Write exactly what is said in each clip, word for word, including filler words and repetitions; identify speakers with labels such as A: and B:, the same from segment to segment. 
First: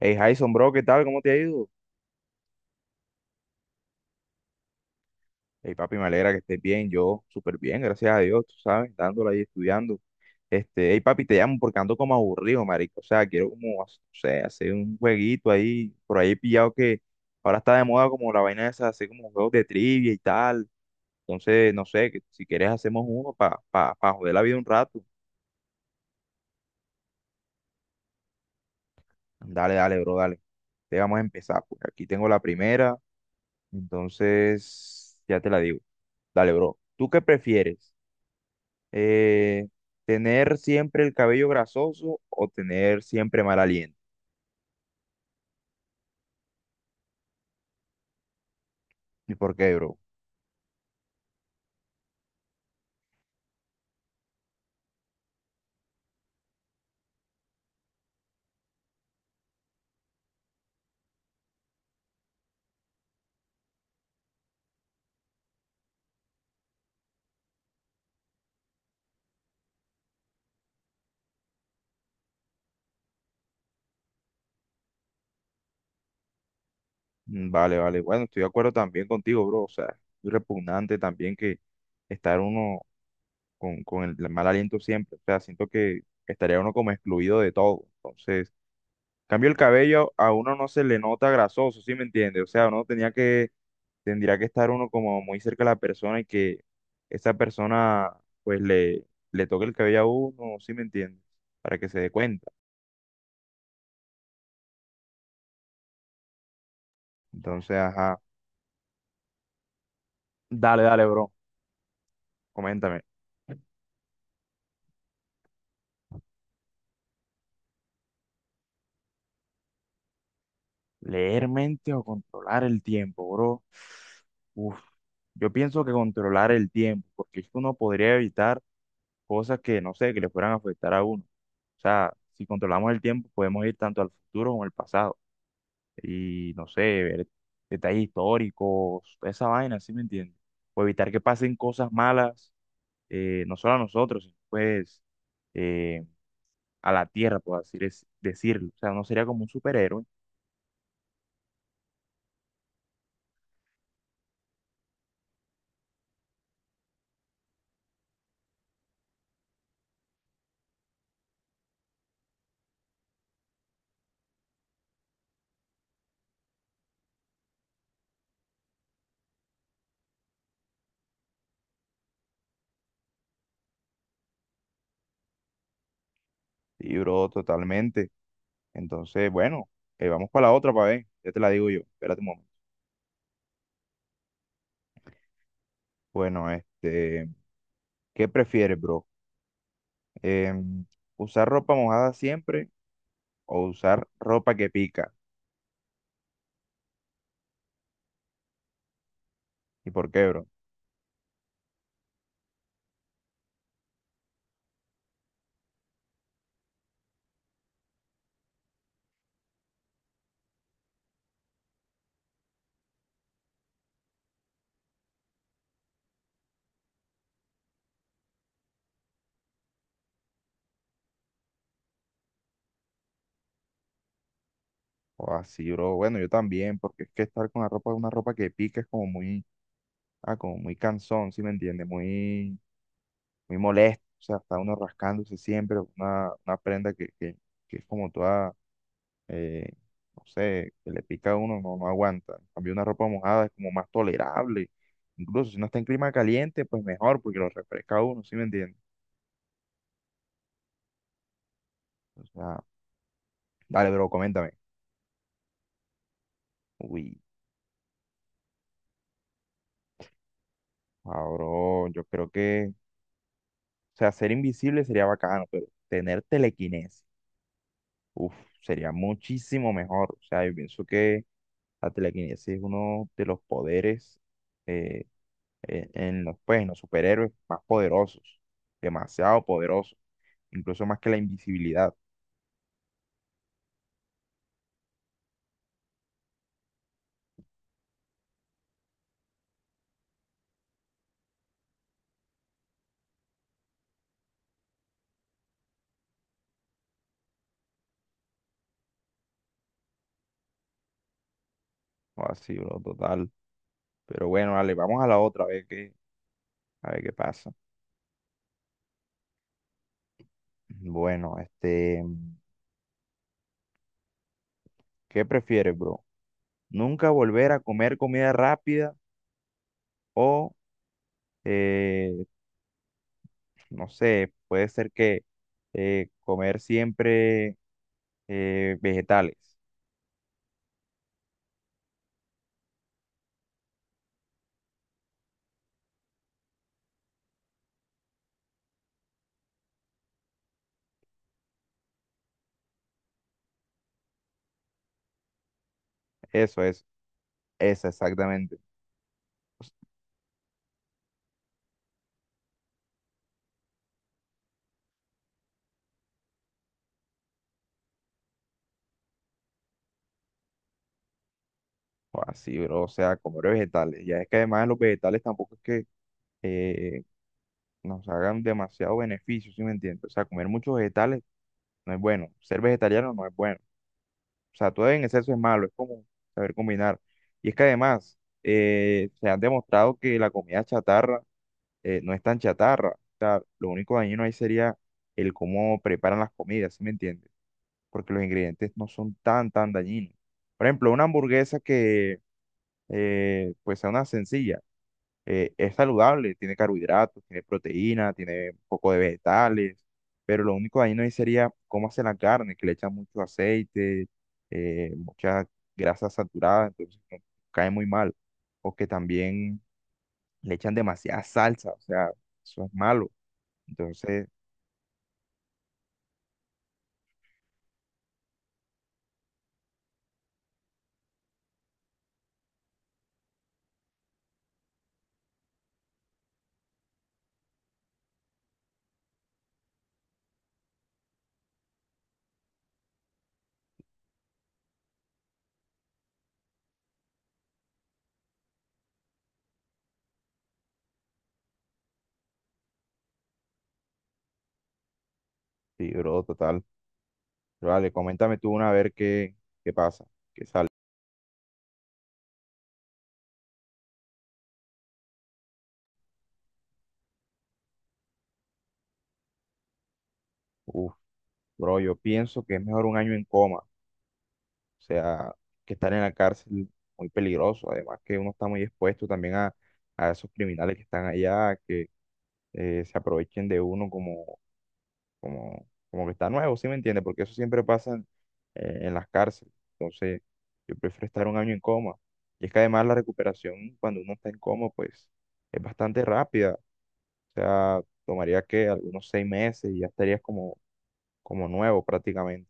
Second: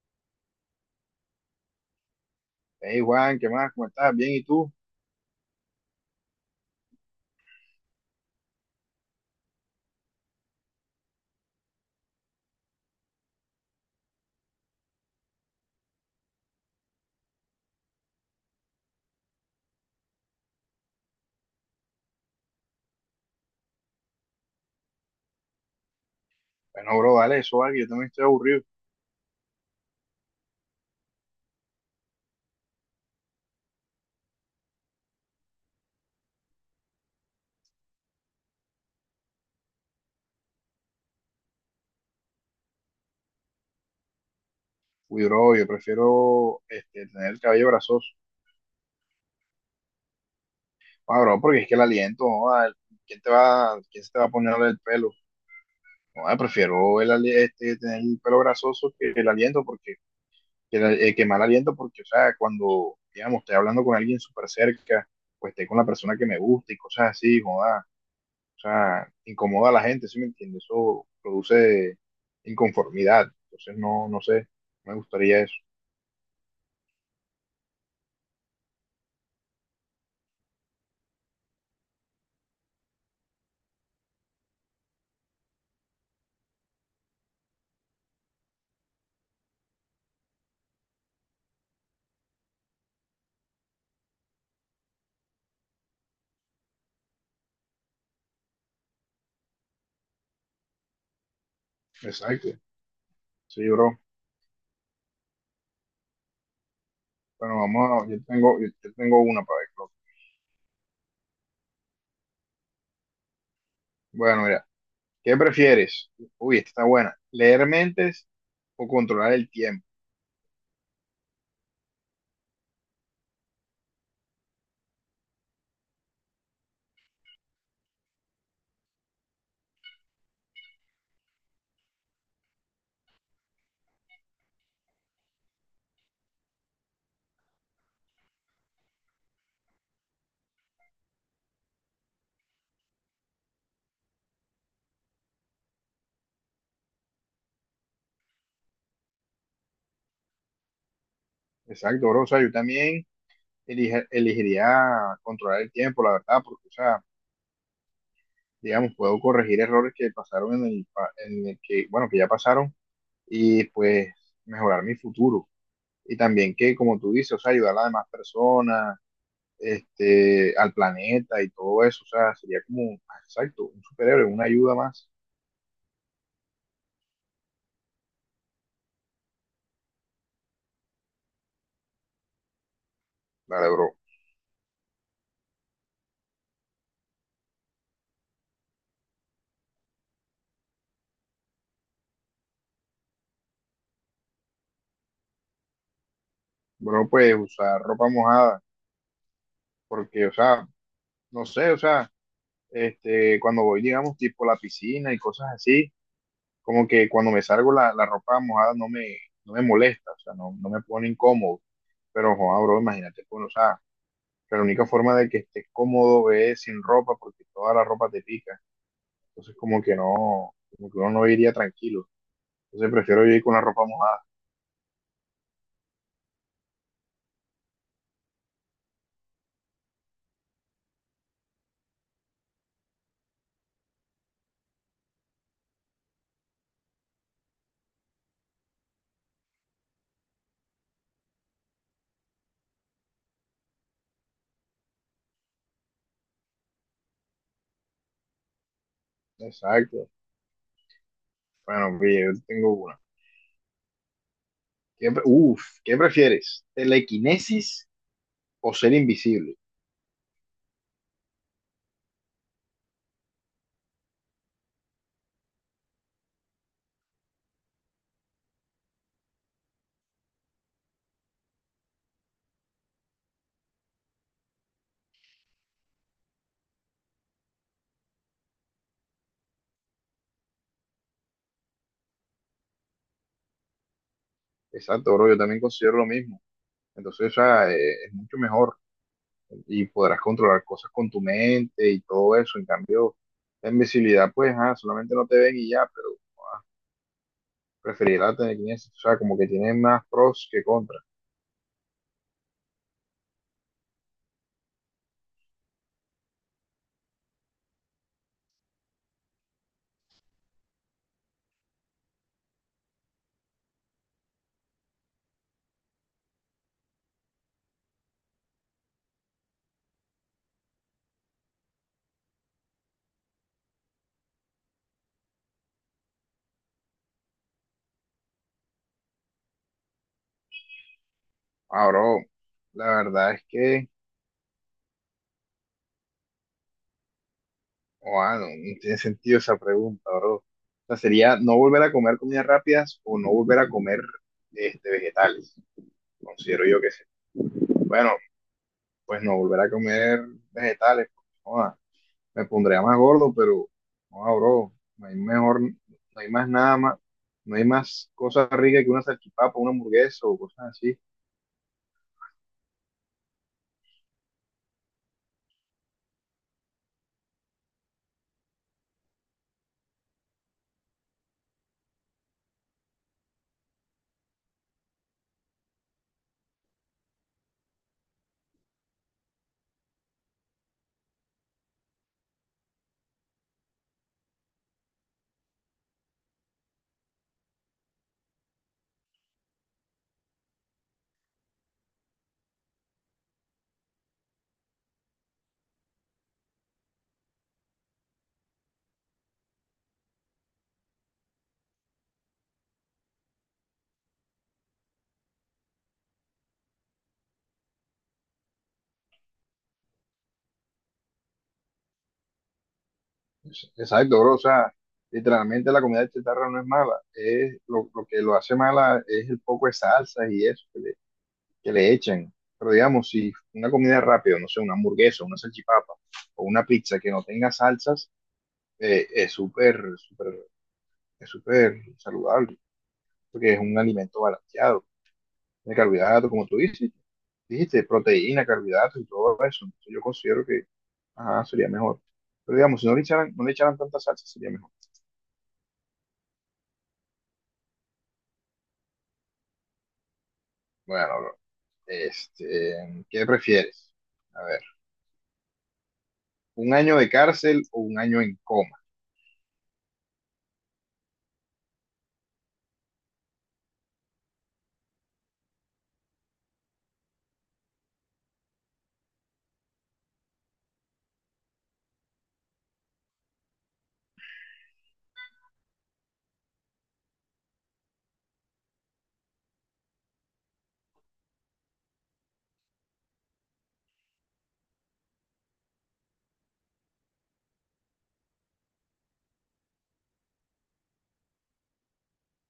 A: Hey, Jason, bro, ¿qué tal? ¿Cómo te ha ido?
B: Hey Juan, ¿qué más? ¿Cómo estás? Bien, ¿y tú?
A: Hey, papi, me alegra que estés bien. Yo, súper bien, gracias a Dios, tú sabes, dándole ahí estudiando. Este, hey, papi, te llamo porque ando como aburrido, marico. O sea, quiero como, no sé, hacer un jueguito ahí, por ahí pillado que ahora está de moda como la vaina esa, hacer como juegos de trivia y tal. Entonces, no sé, que si quieres hacemos uno para pa, pa pa joder la vida un rato.
B: Bueno, bro, dale eso, vale, que yo también estoy aburrido.
A: Dale, dale, bro, dale. Te vamos a empezar, pues aquí tengo la primera, entonces ya te la digo. Dale, bro. ¿Tú qué prefieres? eh, Tener siempre el cabello grasoso o tener siempre mal aliento.
B: Uy, bro, yo prefiero este, tener el cabello grasoso.
A: ¿Y por qué, bro?
B: Ah, bro, porque es que el aliento, joda, ¿quién te va, ¿quién se te va a poner el pelo? No, prefiero el, ali- este, tener el pelo grasoso que el aliento, porque que, el, eh, que mal aliento, porque, o sea, cuando, digamos, estoy hablando con alguien súper cerca, pues estoy con la persona que me gusta y cosas así, joda. O sea, incomoda a la gente, ¿sí me entiendes? Eso produce inconformidad. Entonces, no, no sé, me gustaría eso.
A: Mm, vale, vale. Bueno, estoy de acuerdo también contigo, bro. O sea, es repugnante también que estar uno con, con el mal aliento siempre. O sea, siento que estaría uno como excluido de todo. Entonces, en cambio el cabello, a uno no se le nota grasoso, ¿sí me entiendes? O sea, uno tenía que tendría que estar uno como muy cerca de la persona y que esa persona pues le, le toque el cabello a uno, ¿sí me entiendes? Para que se dé
B: Exacto.
A: cuenta.
B: Sí, bro. Bueno,
A: Entonces,
B: vamos a,
A: ajá.
B: yo tengo, yo yo tengo una para ver, creo.
A: Dale, dale, bro. Coméntame.
B: Bueno, mira, ¿qué prefieres? Uy, esta está buena. ¿Leer mentes o controlar el tiempo?
A: ¿Leer mente o controlar el tiempo, bro? Uf, yo pienso que controlar el tiempo, porque es que uno podría evitar cosas que, no sé, que le fueran a afectar a uno. O sea, si controlamos el tiempo, podemos ir tanto al futuro como al pasado. Y no sé, ver detalles históricos, toda esa vaina, ¿sí me entiendes? O evitar que pasen cosas malas, eh, no solo a nosotros, sino pues eh, a la tierra, por así dec- decirlo. O sea, no sería como un superhéroe.
B: Exacto, bro. O sea, yo también elige- elegiría controlar el tiempo, la verdad, porque, o sea, digamos, puedo corregir errores que pasaron en el, pa- en el que, bueno, que ya pasaron y pues mejorar mi futuro. Y también que, como tú dices, o sea, ayudar a las demás personas, este, al planeta y todo eso. O sea, sería como, exacto, un superhéroe, una ayuda más.
A: Sí, bro, totalmente. Entonces, bueno, eh, vamos para la otra, para ver. Ya te la digo yo. Espérate un momento.
B: Vale, bro.
A: Bueno, este, ¿qué prefieres, bro? Em, ¿Usar ropa mojada siempre o usar ropa que pica?
B: Bro, pues usar ropa mojada,
A: ¿Y por qué,
B: porque, o
A: bro?
B: sea, no sé, o sea, este, cuando voy, digamos, tipo a la piscina y cosas así, como que cuando me salgo la, la ropa mojada no me, no me molesta. O sea, no, no me pone incómodo, pero, joder, bro, imagínate, pues, o sea, que la única forma de que estés cómodo es sin ropa, porque toda la ropa te pica. Entonces como que no, como que uno no iría tranquilo. Entonces prefiero yo ir con la ropa mojada.
A: O así, bro. Bueno, yo también, porque es que estar con la ropa, una ropa que pica es como muy, ah, como muy cansón, ¿sí me entiendes? Muy, muy molesto. O sea, está uno rascándose siempre, una, una prenda que, que, que es como toda, eh, no sé, que le pica a uno, no, no aguanta. En cambio, una ropa mojada es como más tolerable. Incluso si no está en clima caliente, pues mejor, porque lo refresca a uno, ¿sí me entiendes?
B: Exacto. Bueno, pille,
A: O
B: yo
A: sea,
B: tengo una.
A: dale, bro, coméntame.
B: ¿Qué, pre- uf, ¿qué prefieres?
A: Uy,
B: ¿Telequinesis o ser invisible?
A: ah, bro, yo creo que, o sea, ser invisible sería bacano, pero tener telequinesis. Uf, sería muchísimo mejor. O sea, yo pienso que la telequinesis es uno de los poderes eh, eh, en los, pues, en los superhéroes más poderosos, demasiado poderosos, incluso más que la invisibilidad.
B: Exacto, bro, yo también considero lo mismo. Entonces, o sea, eh, es mucho mejor y podrás controlar cosas con tu mente y todo eso. En cambio, la invisibilidad, pues, ah, solamente no te ven y ya, pero preferir la telequinesis. O sea, como que tiene más pros que contras.
A: O así, bro, total. Pero bueno, dale, vamos a la otra, a ver qué, a ver qué pasa. Bueno, este, ¿qué prefieres, bro? ¿Nunca volver a comer comida rápida o, eh, no sé, puede ser que eh, comer siempre eh, vegetales?
B: Ah, bro, la verdad es que... Guau, no, no tiene sentido esa pregunta, bro. O sea, sería no volver a comer comidas rápidas o no volver a comer este, vegetales.
A: Eso
B: Considero yo
A: es,
B: que sí.
A: esa
B: Bueno,
A: exactamente.
B: pues no volver a comer vegetales. Pues, joda, me pondría más gordo, pero joda, bro, no hay mejor, no hay más nada más, no hay más cosas ricas que una salchipapa, una hamburguesa o cosas así.
A: Así, bro, o sea, comer vegetales. Ya es que además los vegetales tampoco es que eh, nos hagan demasiado beneficio, ¿sí me entiendes? O sea, comer muchos vegetales no es bueno. Ser vegetariano no es bueno. O sea, todo en exceso es malo, es como saber combinar. Y es que además eh, se han demostrado que la comida chatarra eh, no es tan chatarra. O sea, lo único dañino ahí sería el cómo preparan las comidas, ¿sí me entiendes? Porque los ingredientes no son tan, tan dañinos. Por ejemplo, una hamburguesa que eh, pues sea una sencilla, eh, es saludable, tiene carbohidratos, tiene proteína, tiene un poco de vegetales, pero lo único dañino ahí sería cómo hace la carne, que le echan mucho aceite, eh, mucha grasa saturada, entonces no- cae muy mal. O que también le echan demasiada salsa, o sea, eso es malo.
B: Es- Exacto,
A: Entonces,
B: bro. O sea, literalmente la comida de chatarra no es mala. Es lo, lo que lo hace mala es el poco de salsas y eso que le echan. Pero digamos, si una comida rápida, no sé, una hamburguesa, una salchipapa o una pizza que no tenga salsas, eh, es súper, súper, es súper saludable, porque es un alimento balanceado de carbohidratos, como tú dices, dijiste, proteína, carbohidratos y todo eso. Entonces yo considero que ajá, sería mejor. Pero digamos, si no le echaran, no le echaran tanta salsa, sería mejor.
A: sí, bro, total. Vale, coméntame tú una a ver qué, qué pasa.
B: Bueno, bro, este, ¿qué prefieres? A ver, ¿un año de cárcel o un año en coma?
A: Uf. Bro, yo pienso que es mejor un año en coma, o sea, que estar en la cárcel muy peligroso, además que uno está muy expuesto también a, a esos criminales que están allá, que eh, se aprovechen de uno como, como, como que está nuevo, ¿sí me entiende? Porque eso siempre pasa en, eh, en las cárceles, entonces yo prefiero estar un año en coma. Y es que además la recuperación cuando uno está en coma, pues es bastante rápida, o sea, tomaría que algunos seis meses y ya estarías como, como nuevo prácticamente.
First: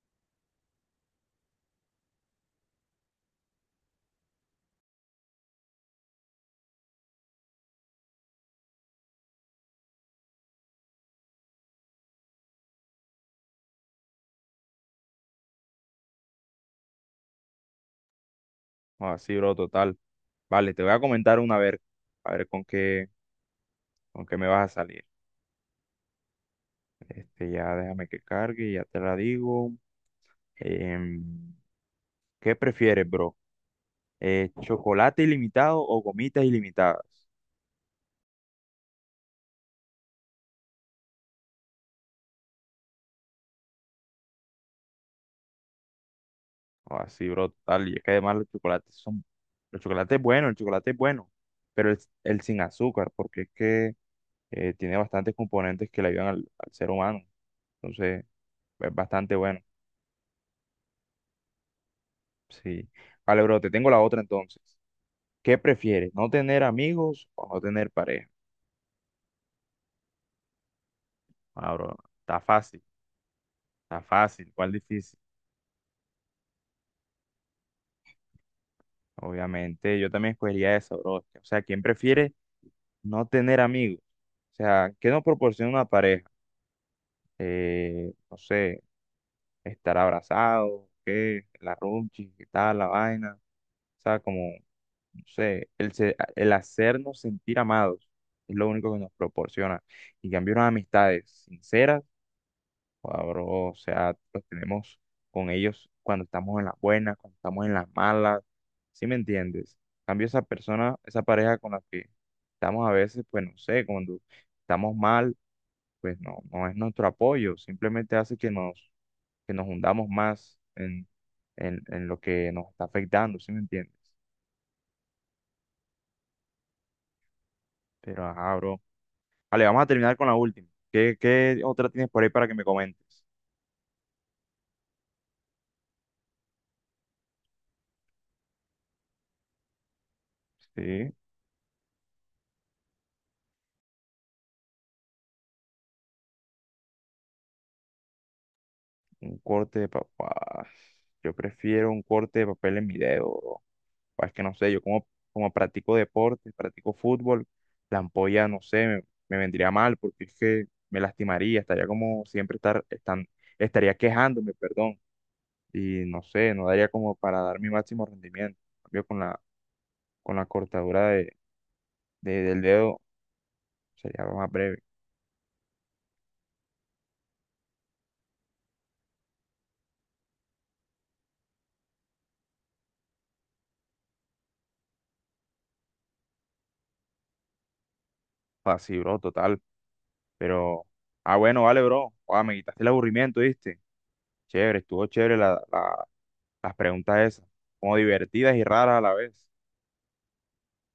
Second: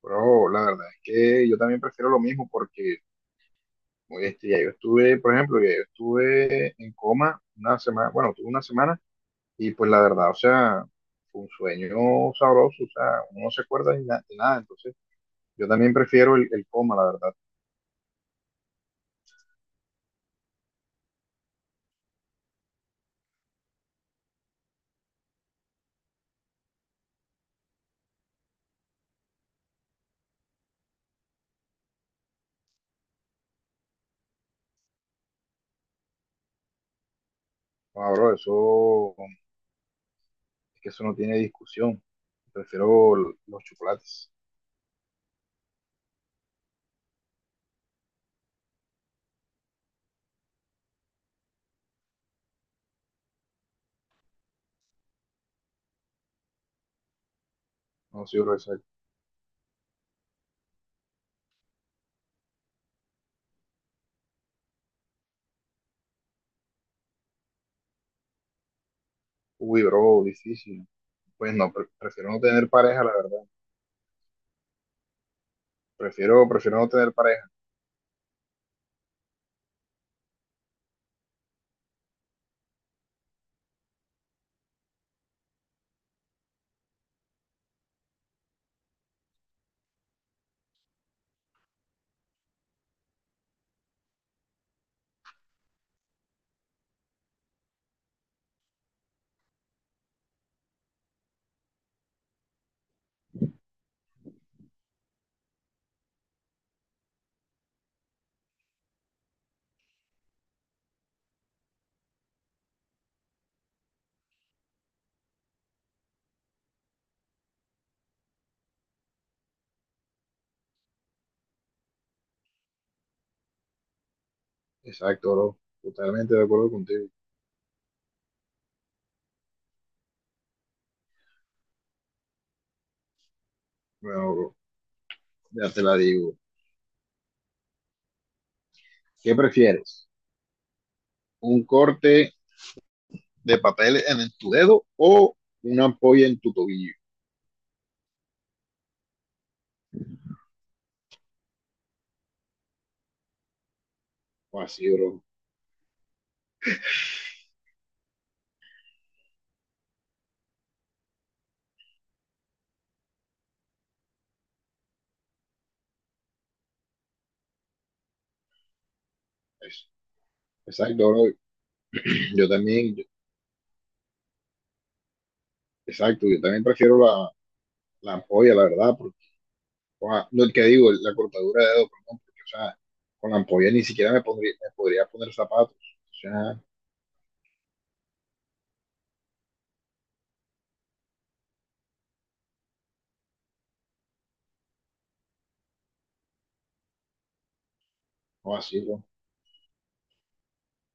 B: Pero la verdad es que yo también prefiero lo mismo porque oye, este bestia. Yo estuve, por ejemplo, ya yo estuve en coma una semana, bueno, tuve una semana y pues la verdad, o sea, fue un sueño sabroso. O sea, uno no se acuerda de, na- de nada, entonces yo también prefiero el, el coma, la verdad.
A: Así, bro, total. Vale, te voy a comentar una vez, a ver con qué, con qué me vas a salir. Este, ya déjame que cargue, ya te la digo. Em, ¿Qué prefieres, bro? Eh, ¿chocolate ilimitado o gomitas ilimitadas?
B: No, bro, eso, es que eso no tiene discusión. Prefiero l- los chocolates.
A: Así, bro, total. Y es que además los chocolates son, los chocolates bueno el chocolate es bueno, pero el, el sin azúcar, porque es que eh, tiene bastantes componentes que le ayudan al, al ser humano. Entonces,
B: No, sí, bro, eso es-
A: es bastante bueno. Sí. Vale, bro, te tengo la otra entonces. ¿Qué prefieres? ¿No tener amigos o no tener pareja?
B: uy, bro, difícil. Pues
A: Ah,
B: no, pre-
A: bro,
B: prefiero
A: está
B: no tener
A: fácil,
B: pareja, la verdad.
A: está fácil, ¿cuál difícil?
B: Prefiero, prefiero no tener pareja.
A: Obviamente, yo también escogería eso, bro. O sea, ¿quién prefiere no tener amigos? O sea, ¿qué nos proporciona una pareja? Eh, no sé, estar abrazado, ¿qué? La runchi, ¿qué tal? La vaina. O sea, como, no sé, el, se- el hacernos sentir amados es lo único que nos proporciona. Y en cambio, unas amistades sinceras. Joda, bro, o sea, los tenemos con ellos cuando estamos en las buenas, cuando estamos en las malas, ¿sí me entiendes? En cambio, esa persona, esa pareja con la que estamos a veces, pues no sé, cuando estamos mal, pues no, no es nuestro apoyo, simplemente hace que nos, que nos hundamos más en, en, en lo que nos está afectando, ¿sí me entiendes?
B: Exacto, bro. Totalmente de acuerdo contigo.
A: Pero, ajá, bro. Vale, vamos a terminar con la última. ¿Qué, qué otra tienes por ahí para que me comentes?
B: Bueno, bro, ya te la digo. ¿Qué prefieres?
A: Sí.
B: Un corte de papel en tu dedo o una ampolla en tu tobillo.
A: Un corte de papá. Yo prefiero un corte de papel en mi dedo, bro. Pa, Es que no
B: O
A: sé, yo
B: así,
A: como,
B: bro.
A: como practico deporte, practico fútbol, la ampolla, no sé, me, me vendría mal porque es que me lastimaría, estaría como siempre estar, están, estaría quejándome, perdón. Y no sé, no daría como para dar mi máximo rendimiento. En cambio, con la,
B: Eso.
A: con la cortadura
B: Exacto, bro.
A: de, de-
B: Yo
A: del
B: también,
A: dedo
B: yo-
A: sería algo más breve.
B: exacto, yo también prefiero la, la ampolla, la verdad, porque, o sea, no el que digo, la cortadura de dedo, perdón, porque, o sea, con la ampolla ni siquiera me pondría, me podría poner zapatos. O sea,
A: Así, bro, total. Pero, ah, bueno, vale, bro. Ah, me quitaste el aburrimiento, ¿viste? Chévere, estuvo chévere la, la las preguntas esas, como
B: o
A: divertidas y
B: así,
A: raras a
B: bro.
A: la vez.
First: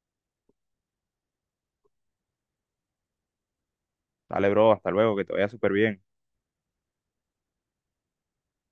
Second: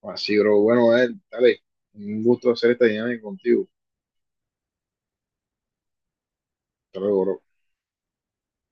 B: O así, bro. Bueno, eh, dale, un gusto hacer esta dinámica contigo.
A: Dale, bro, hasta luego, que te vaya súper bien.
B: Hasta luego, bro.